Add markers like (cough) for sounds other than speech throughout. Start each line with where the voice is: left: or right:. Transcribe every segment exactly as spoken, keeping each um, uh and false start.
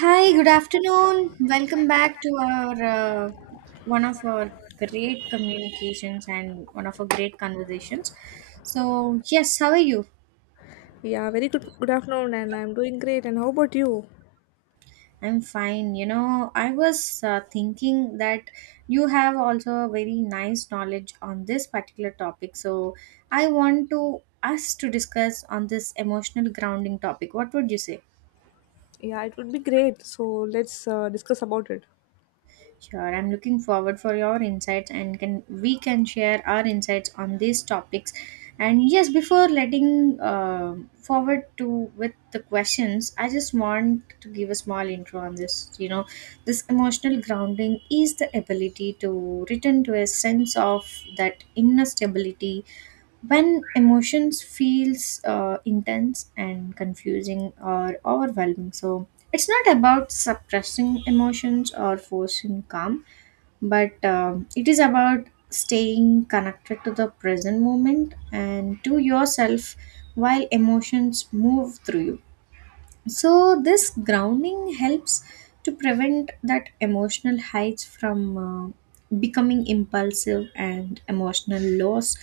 right: Hi, good afternoon. Welcome back to our uh, one of our great communications and one of our great conversations. So, yes, how are you?
left: Yeah, very good. Good afternoon, and I'm doing great. And how about you?
right: I'm fine. You know, I was uh, thinking that you have also a very nice knowledge on this particular topic. So, I want to us to discuss on this emotional grounding topic. What would you say?
left: Yeah, it would be great. So let's uh, discuss about it.
right: Sure, I'm looking forward for your insights and can we can share our insights on these topics. And yes, before letting uh, forward to with the questions, I just want to give a small intro on this. You know, this emotional grounding is the ability to return to a sense of that inner stability when emotions feels uh, intense and confusing or overwhelming. So it's not about suppressing emotions or forcing calm, but um it is about staying connected to the present moment and to yourself while emotions move through you. So this grounding helps to prevent that emotional heights from uh, becoming impulsive, and emotional loss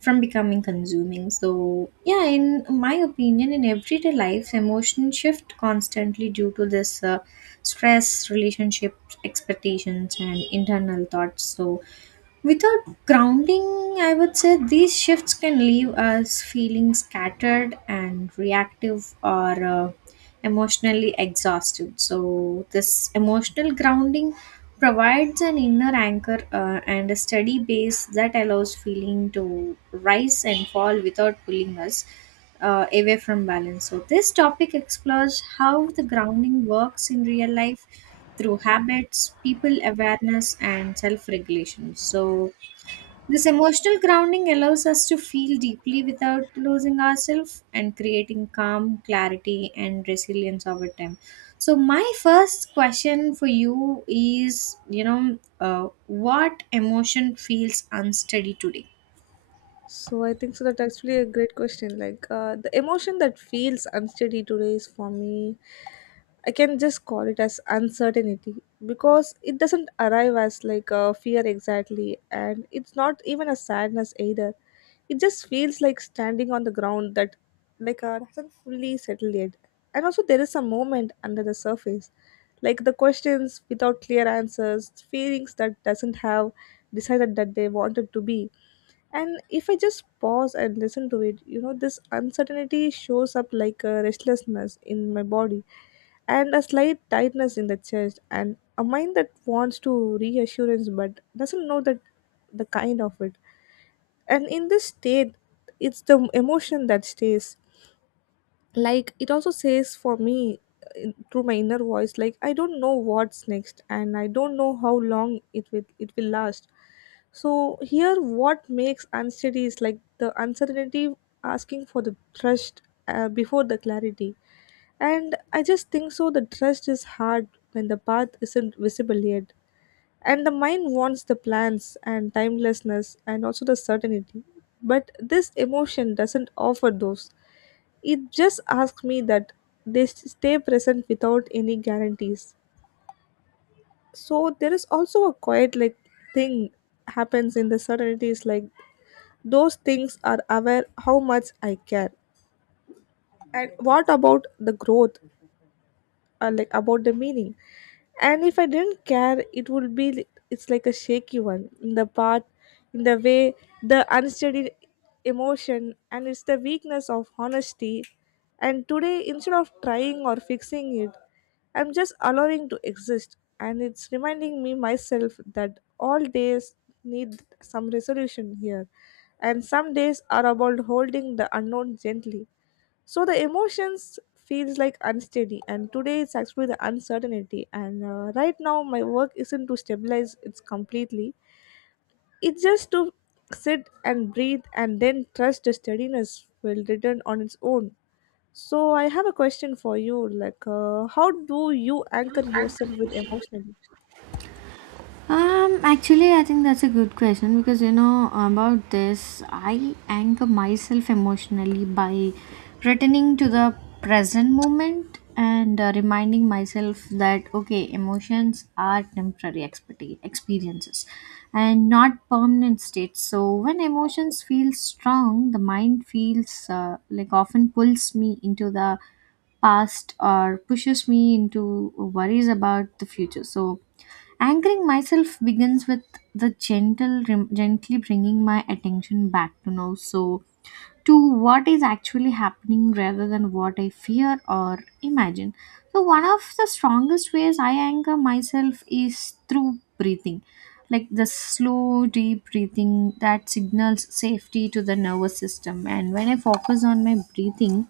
right: from becoming consuming. So yeah, in my opinion, in everyday life, emotions shift constantly due to this uh, stress, relationships, expectations, and internal thoughts. So without grounding, I would say these shifts can leave us feeling scattered and reactive, or uh, emotionally exhausted. So this emotional grounding provides an inner anchor uh, and a steady base that allows feeling to rise and fall without pulling us uh, away from balance. So this topic explores how the grounding works in real life through habits, people awareness, and self regulation. So this emotional grounding allows us to feel deeply without losing ourselves, and creating calm, clarity, and resilience over time. So my first question for you is you know, uh, what emotion feels unsteady today?
left: So I think so that actually a great question. Like uh, the emotion that feels unsteady today is for me, I can just call it as uncertainty because it doesn't arrive as like a fear exactly, and it's not even a sadness either. It just feels like standing on the ground that like uh, hasn't fully settled yet, and also there is a moment under the surface, like the questions without clear answers, feelings that doesn't have decided that they wanted to be, and if I just pause and listen to it, you know, this uncertainty shows up like a restlessness in my body and a slight tightness in the chest and a mind that wants to reassurance but doesn't know that the kind of it. And in this state, it's the emotion that stays, like it also says for me uh, through my inner voice, like I don't know what's next and I don't know how long it will it will last. So here what makes unsteady is like the uncertainty asking for the trust uh, before the clarity. And I just think so the trust is hard when the path isn't visible yet, and the mind wants the plans and timelessness and also the certainty, but this emotion doesn't offer those. It just asks me that they s- stay present without any guarantees. So there is also a quiet like thing happens in the certainties, like those things are aware how much I care. And what about the growth? Uh, like about the meaning, and if I didn't care it would be li- it's like a shaky one in the part, in the way, the unsteady emotion, and it's the weakness of honesty. And today, instead of trying or fixing it, I'm just allowing to exist, and it's reminding me myself that all days need some resolution here, and some days are about holding the unknown gently. So the emotions feels like unsteady, and today it's actually the uncertainty. And uh, right now my work isn't to stabilize it's completely, it's just to sit and breathe and then trust the steadiness will return on its own. So I have a question for you, like uh, how do you anchor yourself with emotionally?
right: Um, actually, I think that's a good question because you know about this. I anchor myself emotionally by returning to the present moment and uh, reminding myself that okay, emotions are temporary expect- experiences and not permanent states. So when emotions feel strong, the mind feels uh, like often pulls me into the past or pushes me into worries about the future. So anchoring myself begins with the gentle, rem- gently bringing my attention back to now. So to what is actually happening rather than what I fear or imagine. So one of the strongest ways I anchor myself is through breathing, like the slow, deep breathing that signals safety to the nervous system. And when I focus on my breathing,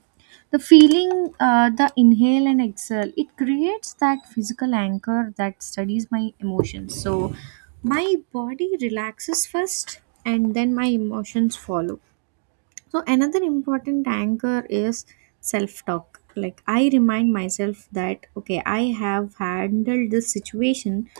right: the feeling, uh, the inhale and exhale, it creates that physical anchor that studies my emotions. So my body relaxes first, and then my emotions follow. So another important anchor is self talk. Like I remind myself that okay, I have handled this situation,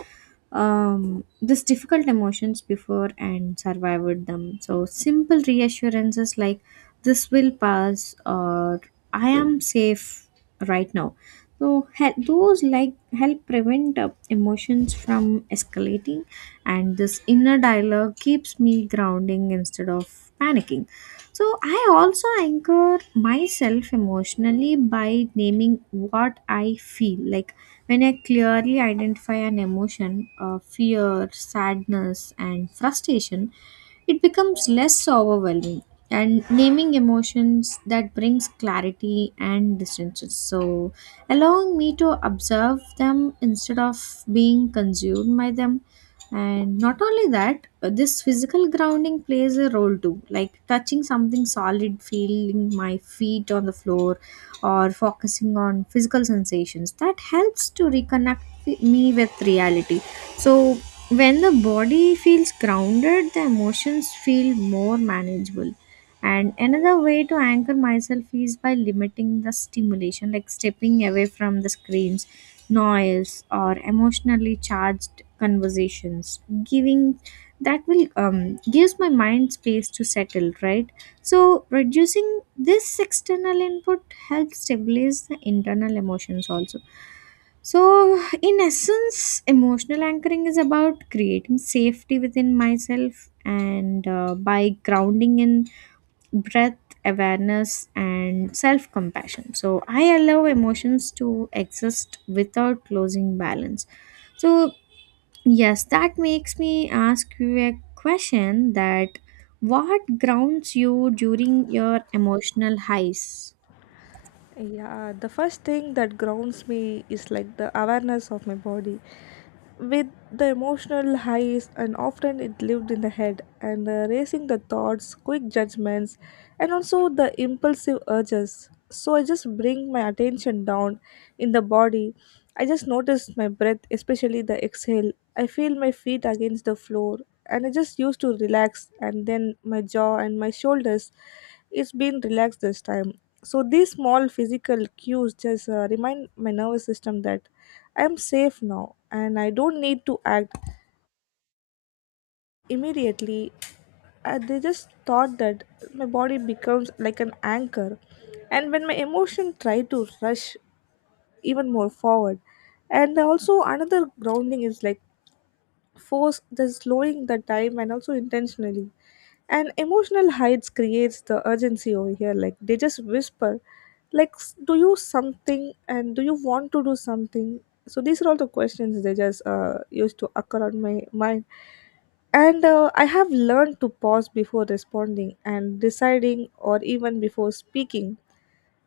right: um, this difficult emotions before and survived them. So simple reassurances like "this will pass" or "I am safe right now." So he- those like help prevent uh, emotions from escalating, and this inner dialogue keeps me grounding instead of panicking. So I also anchor myself emotionally by naming what I feel. Like when I clearly identify an emotion, uh, fear, sadness, and frustration, it becomes less overwhelming. And naming emotions that brings clarity and distances. So allowing me to observe them instead of being consumed by them. And not only that, uh, this physical grounding plays a role too, like touching something solid, feeling my feet on the floor, or focusing on physical sensations that helps to reconnect wi- me with reality. So when the body feels grounded, the emotions feel more manageable. And another way to anchor myself is by limiting the stimulation, like stepping away from the screens, noise, or emotionally charged conversations. Giving that will um, Gives my mind space to settle, right? So reducing this external input helps stabilize the internal emotions also. So in essence, emotional anchoring is about creating safety within myself, and uh, by grounding in breath, awareness, and self compassion. So I allow emotions to exist without losing balance. So yes, that makes me ask you a question that what grounds you during your emotional highs?
left: Yeah, the first thing that grounds me is like the awareness of my body. With the emotional highs, and often it lived in the head, and uh, racing the thoughts, quick judgments, and also the impulsive urges. So I just bring my attention down in the body. I just notice my breath, especially the exhale. I feel my feet against the floor, and I just used to relax, and then my jaw and my shoulders. It's been relaxed this time, so these small physical cues just uh, remind my nervous system that I am safe now and I don't need to act immediately. Uh, they just thought that my body becomes like an anchor and when my emotion try to rush even more forward. And also another grounding is like force the slowing the time and also intentionally, and emotional heights creates the urgency over here, like they just whisper like s- do you something and do you want to do something. So these are all the questions they just uh, used to occur on my mind. And uh, I have learned to pause before responding and deciding or even before speaking,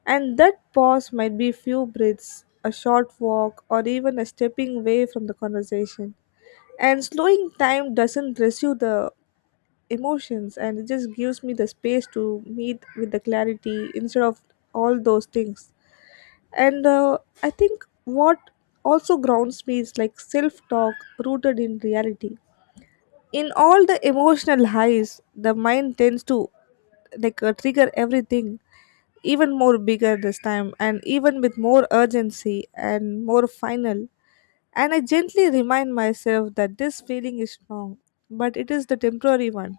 left: and that pause might be few breaths, a short walk, or even a stepping away from the conversation. And slowing time doesn't rescue the emotions, and it just gives me the space to meet with the clarity instead of all those things. And uh, I think what also grounds me is like self talk rooted in reality. In all the emotional highs, the mind tends to like uh, trigger everything even more bigger this time and even with more urgency and more final. And I gently remind myself that this feeling is strong, but it is the temporary one.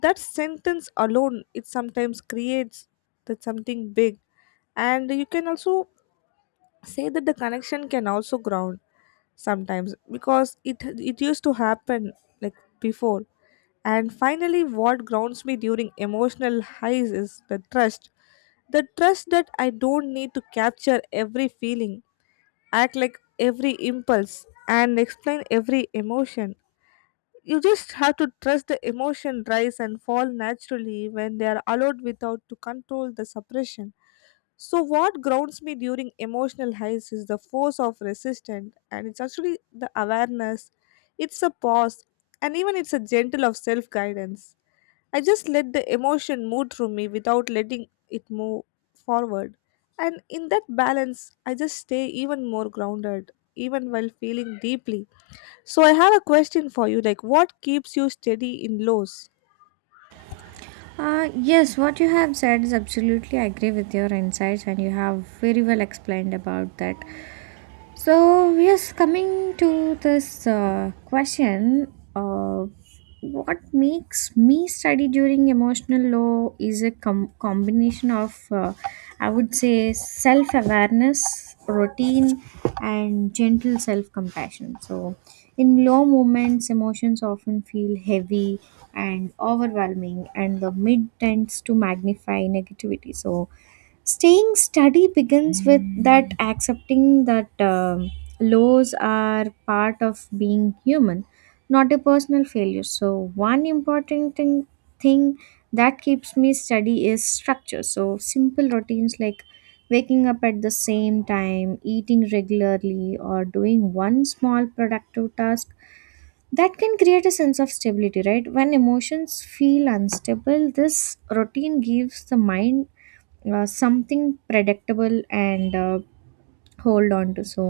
left: That sentence alone it sometimes creates that something big. And you can also say that the connection can also ground sometimes because it it used to happen like before. And finally, what grounds me during emotional highs is the trust, the trust that I don't need to capture every feeling, act like every impulse, and explain every emotion. You just have to trust the emotion rise and fall naturally when they are allowed without to control the suppression. So, what grounds me during emotional highs is the force of resistance, and it's actually the awareness, it's a pause, and even it's a gentle of self guidance. I just let the emotion move through me without letting it move forward. And in that balance, I just stay even more grounded, even while feeling deeply. So, I have a question for you, like what keeps you steady in lows?
right: Uh, yes, what you have said is absolutely I agree with your insights, and you have very well explained about that. So yes, coming to this uh, question uh, what makes me study during emotional low is a com- combination of, uh, I would say, self awareness, routine, and gentle self compassion. So in low moments, emotions often feel heavy and overwhelming, and the mid tends to magnify negativity. So staying steady begins with that accepting that um lows are part of being human, not a personal failure. So one important thing, thing that keeps me steady is structure. So simple routines like waking up at the same time, eating regularly, or doing one small productive task, that can create a sense of stability. Right, when emotions feel unstable, this routine gives the mind uh, something predictable and uh, hold on to. So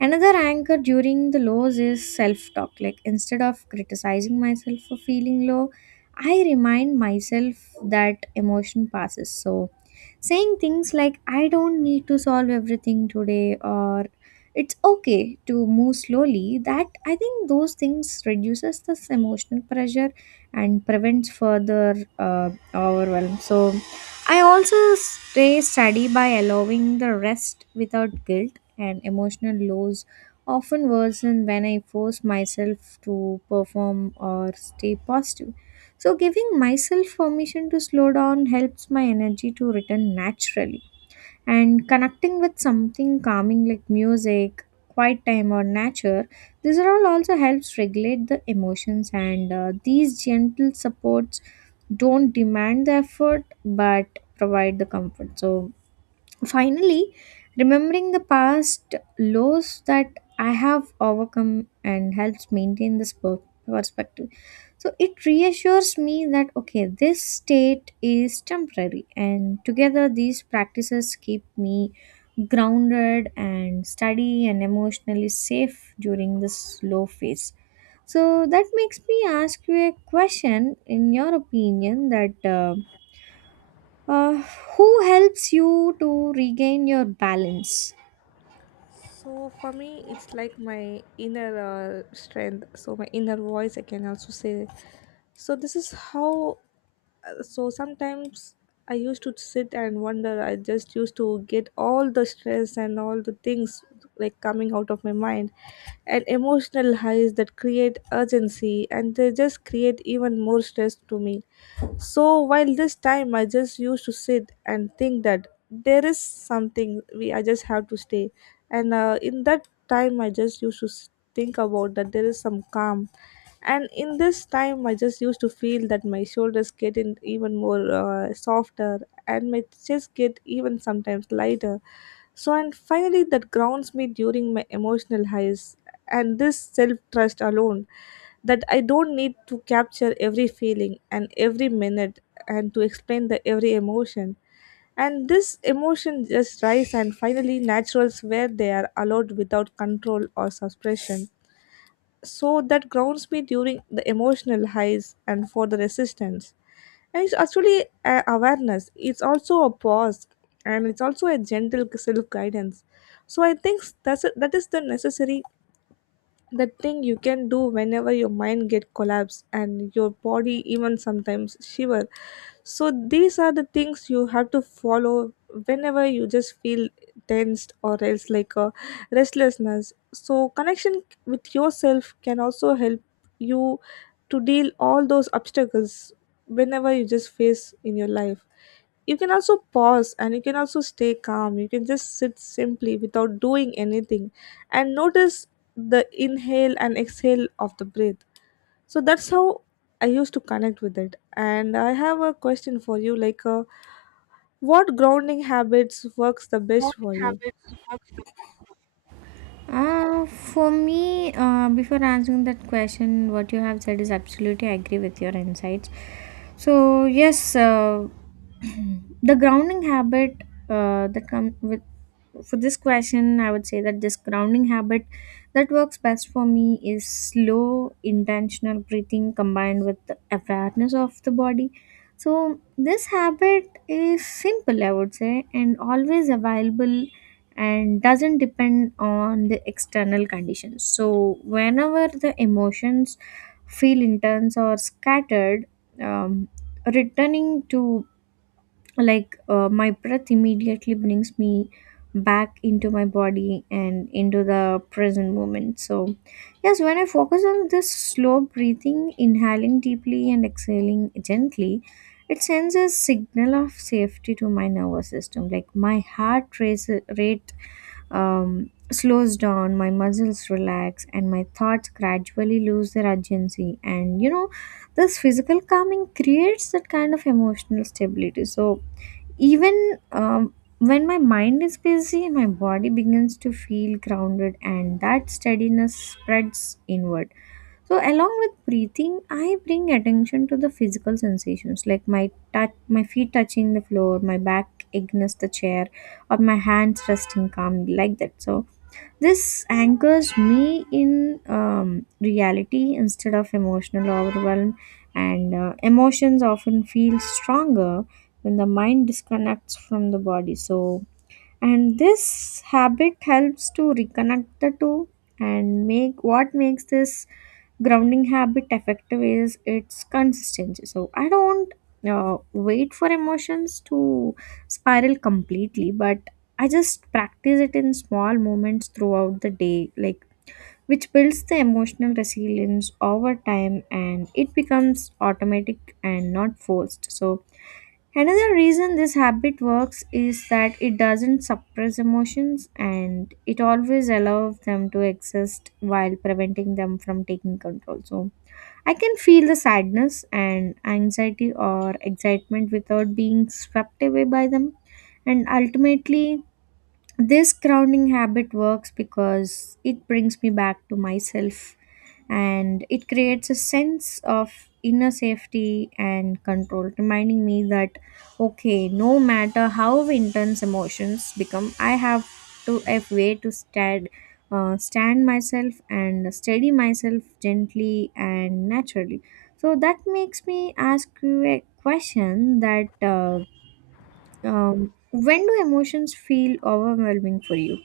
right: another anchor during the lows is self talk, like instead of criticizing myself for feeling low, I remind myself that emotion passes. So saying things like "I don't need to solve everything today" or "it's okay to move slowly," that I think those things reduces this emotional pressure and prevents further uh, overwhelm. So I also stay steady by allowing the rest without guilt, and emotional lows often worsen when I force myself to perform or stay positive. So giving myself permission to slow down helps my energy to return naturally. And connecting with something calming like music, quiet time, or nature, these are all also helps regulate the emotions. And uh, these gentle supports don't demand the effort but provide the comfort. So finally, remembering the past lows that I have overcome and helps maintain this per- perspective. So it reassures me that okay, this state is temporary, and together these practices keep me grounded and steady and emotionally safe during this low phase. So that makes me ask you a question in your opinion that. Uh, uh, who helps you to regain your balance?
left: So for me, it's like my inner uh, strength. So my inner voice, I can also say. So this is how. uh, So sometimes I used to sit and wonder. I just used to get all the stress and all the things like coming out of my mind, and emotional highs that create urgency and they just create even more stress to me. So while this time I just used to sit and think that there is something we I just have to stay, and uh, in that time I just used to s- think about that there is some calm, and in this time I just used to feel that my shoulders getting even more uh, softer and my chest get even sometimes lighter. So, and finally, that grounds me during my emotional highs, and this self trust alone that I don't need to capture every feeling and every minute and to explain the every emotion. And this emotion just rise and finally naturals where they are allowed without control or suppression. So that grounds me during the emotional highs and for the resistance. And it's actually a awareness. It's also a pause, and it's also a gentle self guidance. So I think that's a, that is the necessary the thing you can do whenever your mind get collapse and your body even sometimes shiver. So these are the things you have to follow whenever you just feel tensed or else like a restlessness. So connection with yourself can also help you to deal all those obstacles whenever you just face in your life. You can also pause and you can also stay calm. You can just sit simply without doing anything and notice the inhale and exhale of the breath. So that's how I used to connect with it. And I have a question for you, like uh, what grounding habits works the best for you?
right: Uh, for me, uh, before answering that question, what you have said is absolutely I agree with your insights. So yes, uh, (clears throat) the grounding habit uh, that comes with for this question, I would say that this grounding habit that works best for me is slow, intentional breathing combined with the awareness of the body. So this habit is simple, I would say, and always available, and doesn't depend on the external conditions. So whenever the emotions feel intense or scattered, um, returning to like uh, my breath immediately brings me back into my body and into the present moment. So yes, when I focus on this slow breathing, inhaling deeply and exhaling gently, it sends a signal of safety to my nervous system, like my heart race, rate um, slows down, my muscles relax, and my thoughts gradually lose their urgency. And you know, this physical calming creates that kind of emotional stability. So even um, when my mind is busy, my body begins to feel grounded, and that steadiness spreads inward. So along with breathing, I bring attention to the physical sensations, like my touch, my feet touching the floor, my back against the chair, or my hands resting calmly, like that. So this anchors me in um, reality instead of emotional overwhelm, and uh, emotions often feel stronger when the mind disconnects from the body. So and this habit helps to reconnect the two. And make what makes this grounding habit effective is its consistency. So I don't uh, wait for emotions to spiral completely, but I just practice it in small moments throughout the day, like which builds the emotional resilience over time, and it becomes automatic and not forced. So another reason this habit works is that it doesn't suppress emotions, and it always allows them to exist while preventing them from taking control. So I can feel the sadness and anxiety or excitement without being swept away by them. And ultimately this grounding habit works because it brings me back to myself, and it creates a sense of inner safety and control, reminding me that okay, no matter how intense emotions become, I have to have way to stand, uh, stand myself and steady myself gently and naturally. So that makes me ask you a question that uh, um, when do emotions feel overwhelming for you?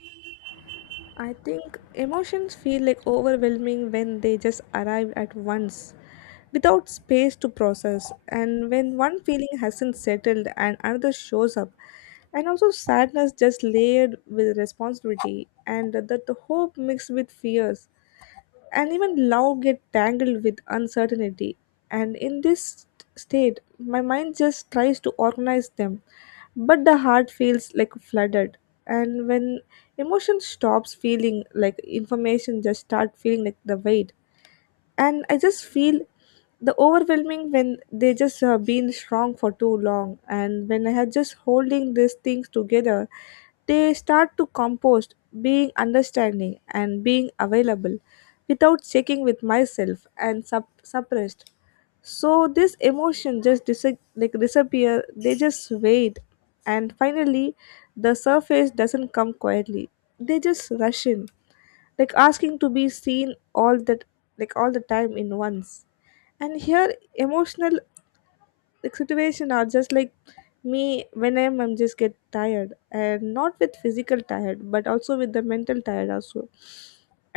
left: I think emotions feel like overwhelming when they just arrive at once without space to process, and when one feeling hasn't settled and another shows up, and also sadness just layered with responsibility, and that the hope mixed with fears, and even love get tangled with uncertainty. And in this st- state my mind just tries to organize them, but the heart feels like flooded. And when emotion stops feeling like information just start feeling like the weight, and I just feel the overwhelming when they just have been strong for too long and when I have just holding these things together, they start to compost being understanding and being available without checking with myself and sup- suppressed. So this emotion just dis- like disappear, they just wait. And finally the surface doesn't come quietly, they just rush in, like asking to be seen all that, like all the time in once. And here emotional like, situation are just like me when i'm i'm just get tired, and not with physical tired but also with the mental tired also.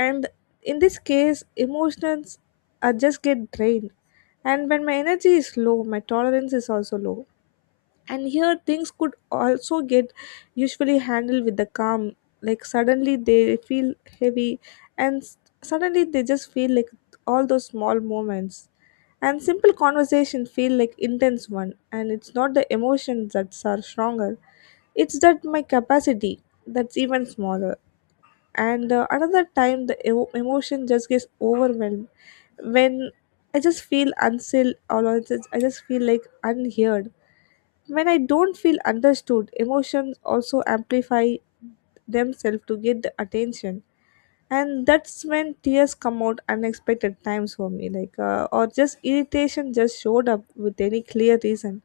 left: And in this case emotions are just get drained, and when my energy is low my tolerance is also low. And here things could also get usually handled with the calm, like suddenly they feel heavy, and s- suddenly they just feel like all those small moments and simple conversation feel like intense one, and it's not the emotions that are stronger, it's that my capacity that's even smaller. And uh, another time the emo emotion just gets overwhelmed when I just feel unsettled or I just, I just feel like unheard. When I don't feel understood, emotions also amplify themselves to get the attention. And that's when tears come out unexpected times for me, like, uh, or just irritation just showed up with any clear reason.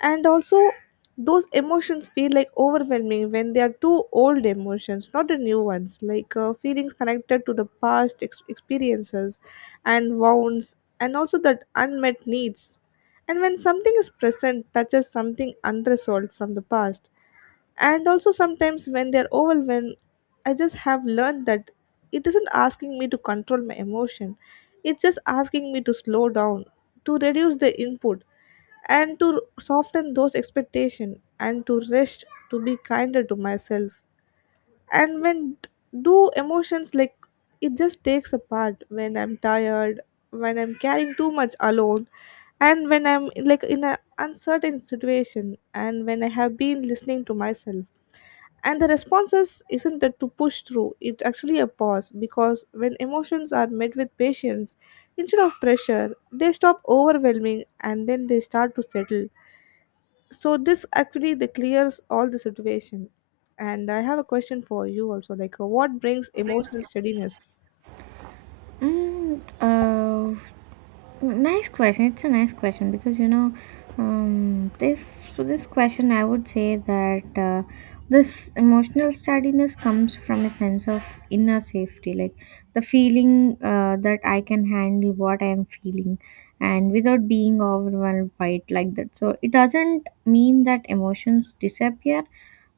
left: And also, those emotions feel like overwhelming when they are two old emotions, not the new ones, like uh, feelings connected to the past ex- experiences and wounds, and also that unmet needs, and when something is present touches something unresolved from the past. And also, sometimes when they're overwhelmed, I just have learned that it isn't asking me to control my emotion, it's just asking me to slow down, to reduce the input, and to soften those expectations, and to rest, to be kinder to myself. And when d- do emotions like it just takes apart when I'm tired, when I'm carrying too much alone, and when I'm like in an uncertain situation, and when I have been listening to myself. And the responses isn't that to push through, it's actually a pause, because when emotions are met with patience instead of pressure, they stop overwhelming and then they start to settle. So this actually the clears all the situation. And I have a question for you also, like uh, what brings emotional steadiness?
right: Mm, uh, Nice question. It's a nice question because you know, um, this for this question, I would say that uh, this emotional steadiness comes from a sense of inner safety, like the feeling uh, that I can handle what I am feeling, and without being overwhelmed by it like that. So it doesn't mean that emotions disappear,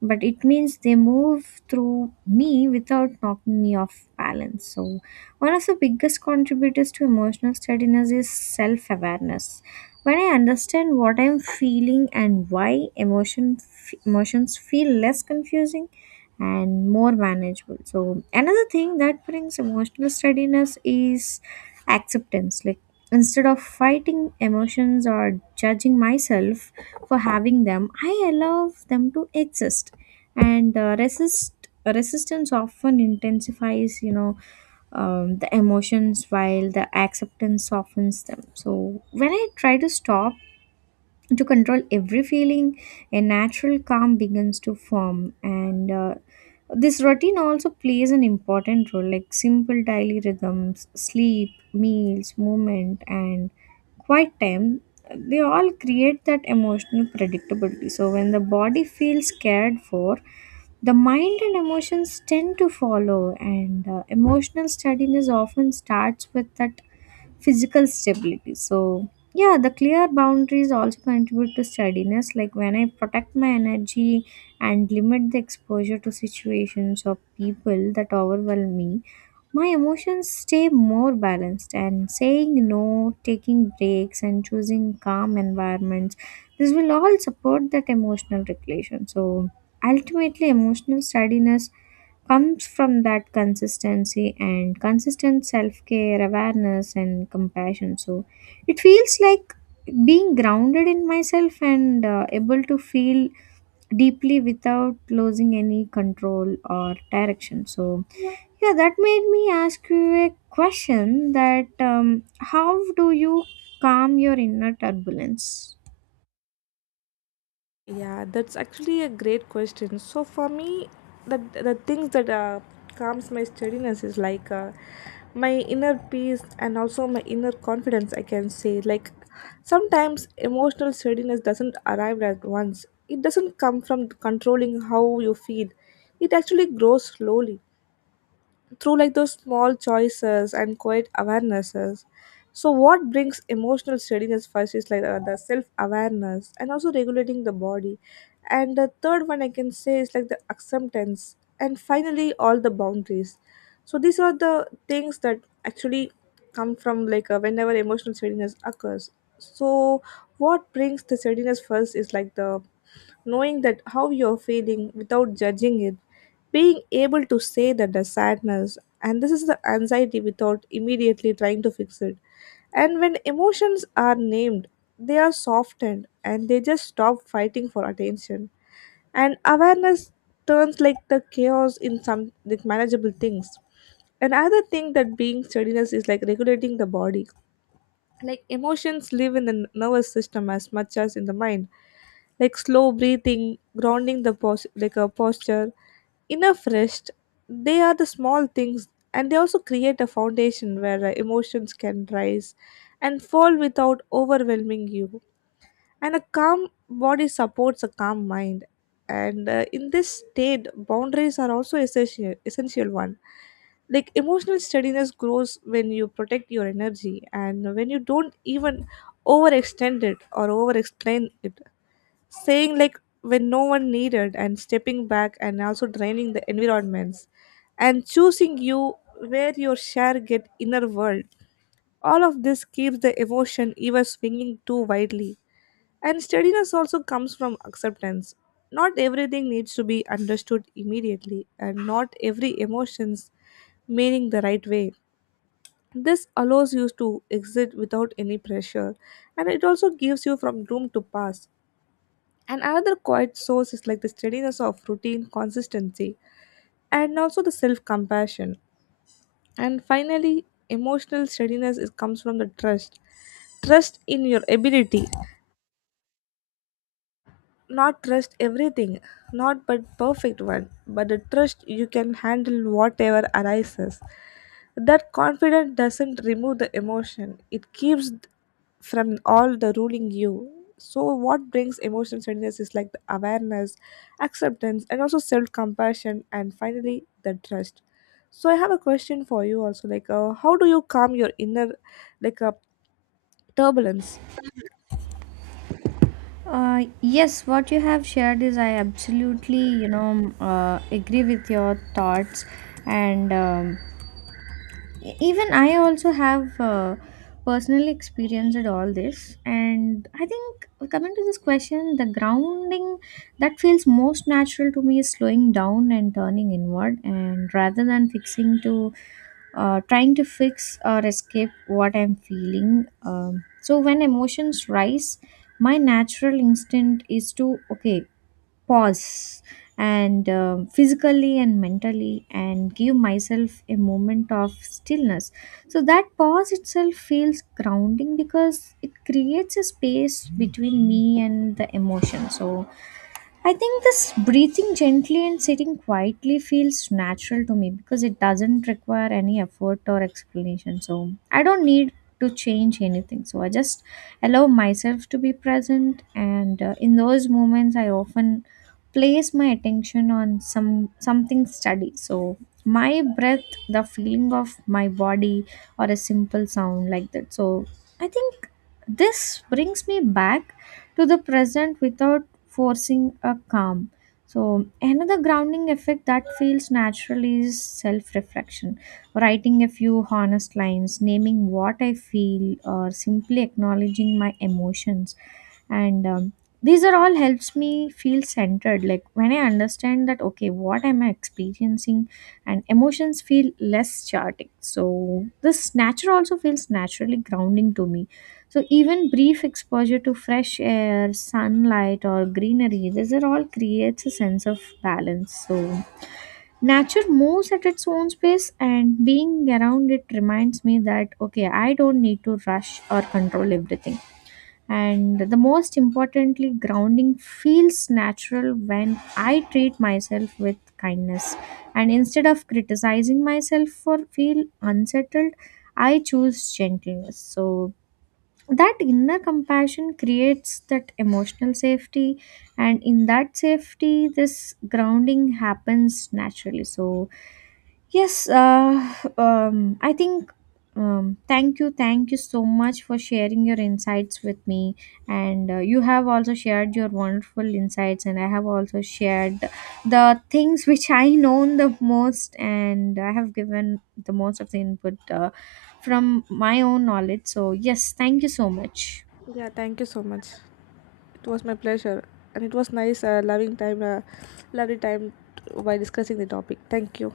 right: but it means they move through me without knocking me off balance. So one of the biggest contributors to emotional steadiness is self awareness. When I understand what I'm feeling and why emotion, f- emotions feel less confusing and more manageable. So another thing that brings emotional steadiness is acceptance. Like, instead of fighting emotions or judging myself for having them, I allow them to exist. And uh, resist Resistance often intensifies, you know, um, the emotions, while the acceptance softens them. So when I try to stop to control every feeling, a natural calm begins to form. And uh, This routine also plays an important role, like simple daily rhythms: sleep, meals, movement, and quiet time. They all create that emotional predictability. So when the body feels cared for, the mind and emotions tend to follow, and uh, emotional steadiness often starts with that physical stability. So, yeah, the clear boundaries also contribute to steadiness. Like when I protect my energy and limit the exposure to situations or people that overwhelm me, my emotions stay more balanced. And saying no, taking breaks, and choosing calm environments, this will all support that emotional regulation. So ultimately, emotional steadiness comes from that consistency and consistent self-care, awareness, and compassion. So it feels like being grounded in myself and uh, able to feel deeply without losing any control or direction. So yeah, that made me ask you a question that um, how do you calm your inner turbulence?
left: Yeah, that's actually a great question. So for me, the the things that uh, calms my steadiness is like uh, my inner peace and also my inner confidence. I can say, like, sometimes emotional steadiness doesn't arrive at once. It doesn't come from controlling how you feel. It actually grows slowly through like those small choices and quiet awarenesses. So what brings emotional steadiness first is like uh, the self awareness and also regulating the body, and the third one I can say is like the acceptance, and finally all the boundaries. So these are the things that actually come from like uh, whenever emotional steadiness occurs. So what brings the steadiness first is like the knowing that how you're feeling without judging it, being able to say that the sadness and this is the anxiety without immediately trying to fix it. And when emotions are named, they are softened and they just stop fighting for attention. And awareness turns like the chaos in some like manageable things. Another thing that being steadiness is like regulating the body, like emotions live in the n- nervous system as much as in the mind, like slow breathing, grounding the pos- like a posture, enough rest. They are the small things, and they also create a foundation where uh, emotions can rise and fall without overwhelming you. And a calm body supports a calm mind. And uh, in this state boundaries are also essential essential one. Like emotional steadiness grows when you protect your energy and when you don't even overextend it or over explain it, saying like when no one needed and stepping back, and also draining the environments and choosing you, where your share get inner world. All of this keeps the emotion even swinging too widely. And steadiness also comes from acceptance. Not everything needs to be understood immediately, and not every emotion's meaning the right way. This allows you to exit without any pressure, and it also gives you from room to pass. And another quiet source is like the steadiness of routine consistency, and also the self-compassion. And finally, emotional steadiness is, comes from the trust, trust in your ability, not trust everything, not but perfect one, but the trust you can handle whatever arises. That confidence doesn't remove the emotion, it keeps th- from all the ruling you. So what brings emotional steadiness is like the awareness, acceptance and also self-compassion, and finally the trust. So I have a question for you also, like uh, how do you calm your inner like a turbulence?
right: Uh, yes, what you have shared, is I absolutely, you know, um, uh, agree with your thoughts. And um, E- even I also have uh, personally experienced all this, and I think, coming to this question, the grounding that feels most natural to me is slowing down and turning inward, and rather than fixing to uh, trying to fix or escape what I'm feeling. Um, so when emotions rise, my natural instinct is to, okay, pause, and um physically and mentally, and give myself a moment of stillness. So that pause itself feels grounding because it creates a space between me and the emotion. So I think this breathing gently and sitting quietly feels natural to me because it doesn't require any effort or explanation. So I don't need to change anything. So I just allow myself to be present. And uh, in those moments, I often place my attention on some something steady. So my breath, the feeling of my body, or a simple sound like that. So I think this brings me back to the present without forcing a calm. So another grounding effect that feels natural is self reflection. Writing a few honest lines, naming what I feel, or simply acknowledging my emotions. And um, These are all helps me feel centered. Like when I understand that, okay, what am I experiencing, and emotions feel less chaotic. So this nature also feels naturally grounding to me. So even brief exposure to fresh air, sunlight, or greenery, these are all creates a sense of balance. So nature moves at its own pace, and being around it reminds me that, okay, I don't need to rush or control everything. And the most importantly, grounding feels natural when I treat myself with kindness. And instead of criticizing myself for feel unsettled, I choose gentleness. So that inner compassion creates that emotional safety, and in that safety this grounding happens naturally. So Yes, uh, um, I think. Um, Thank you, thank you so much for sharing your insights with me, and uh, you have also shared your wonderful insights, and I have also shared the things (laughs) which I know the most, and I have given the most of the input uh, from my own knowledge. So yes, thank you so much.
left: Yeah, thank you so much. It was my pleasure, and it was nice, uh, loving time, uh, lovely time t- while discussing the topic. Thank you.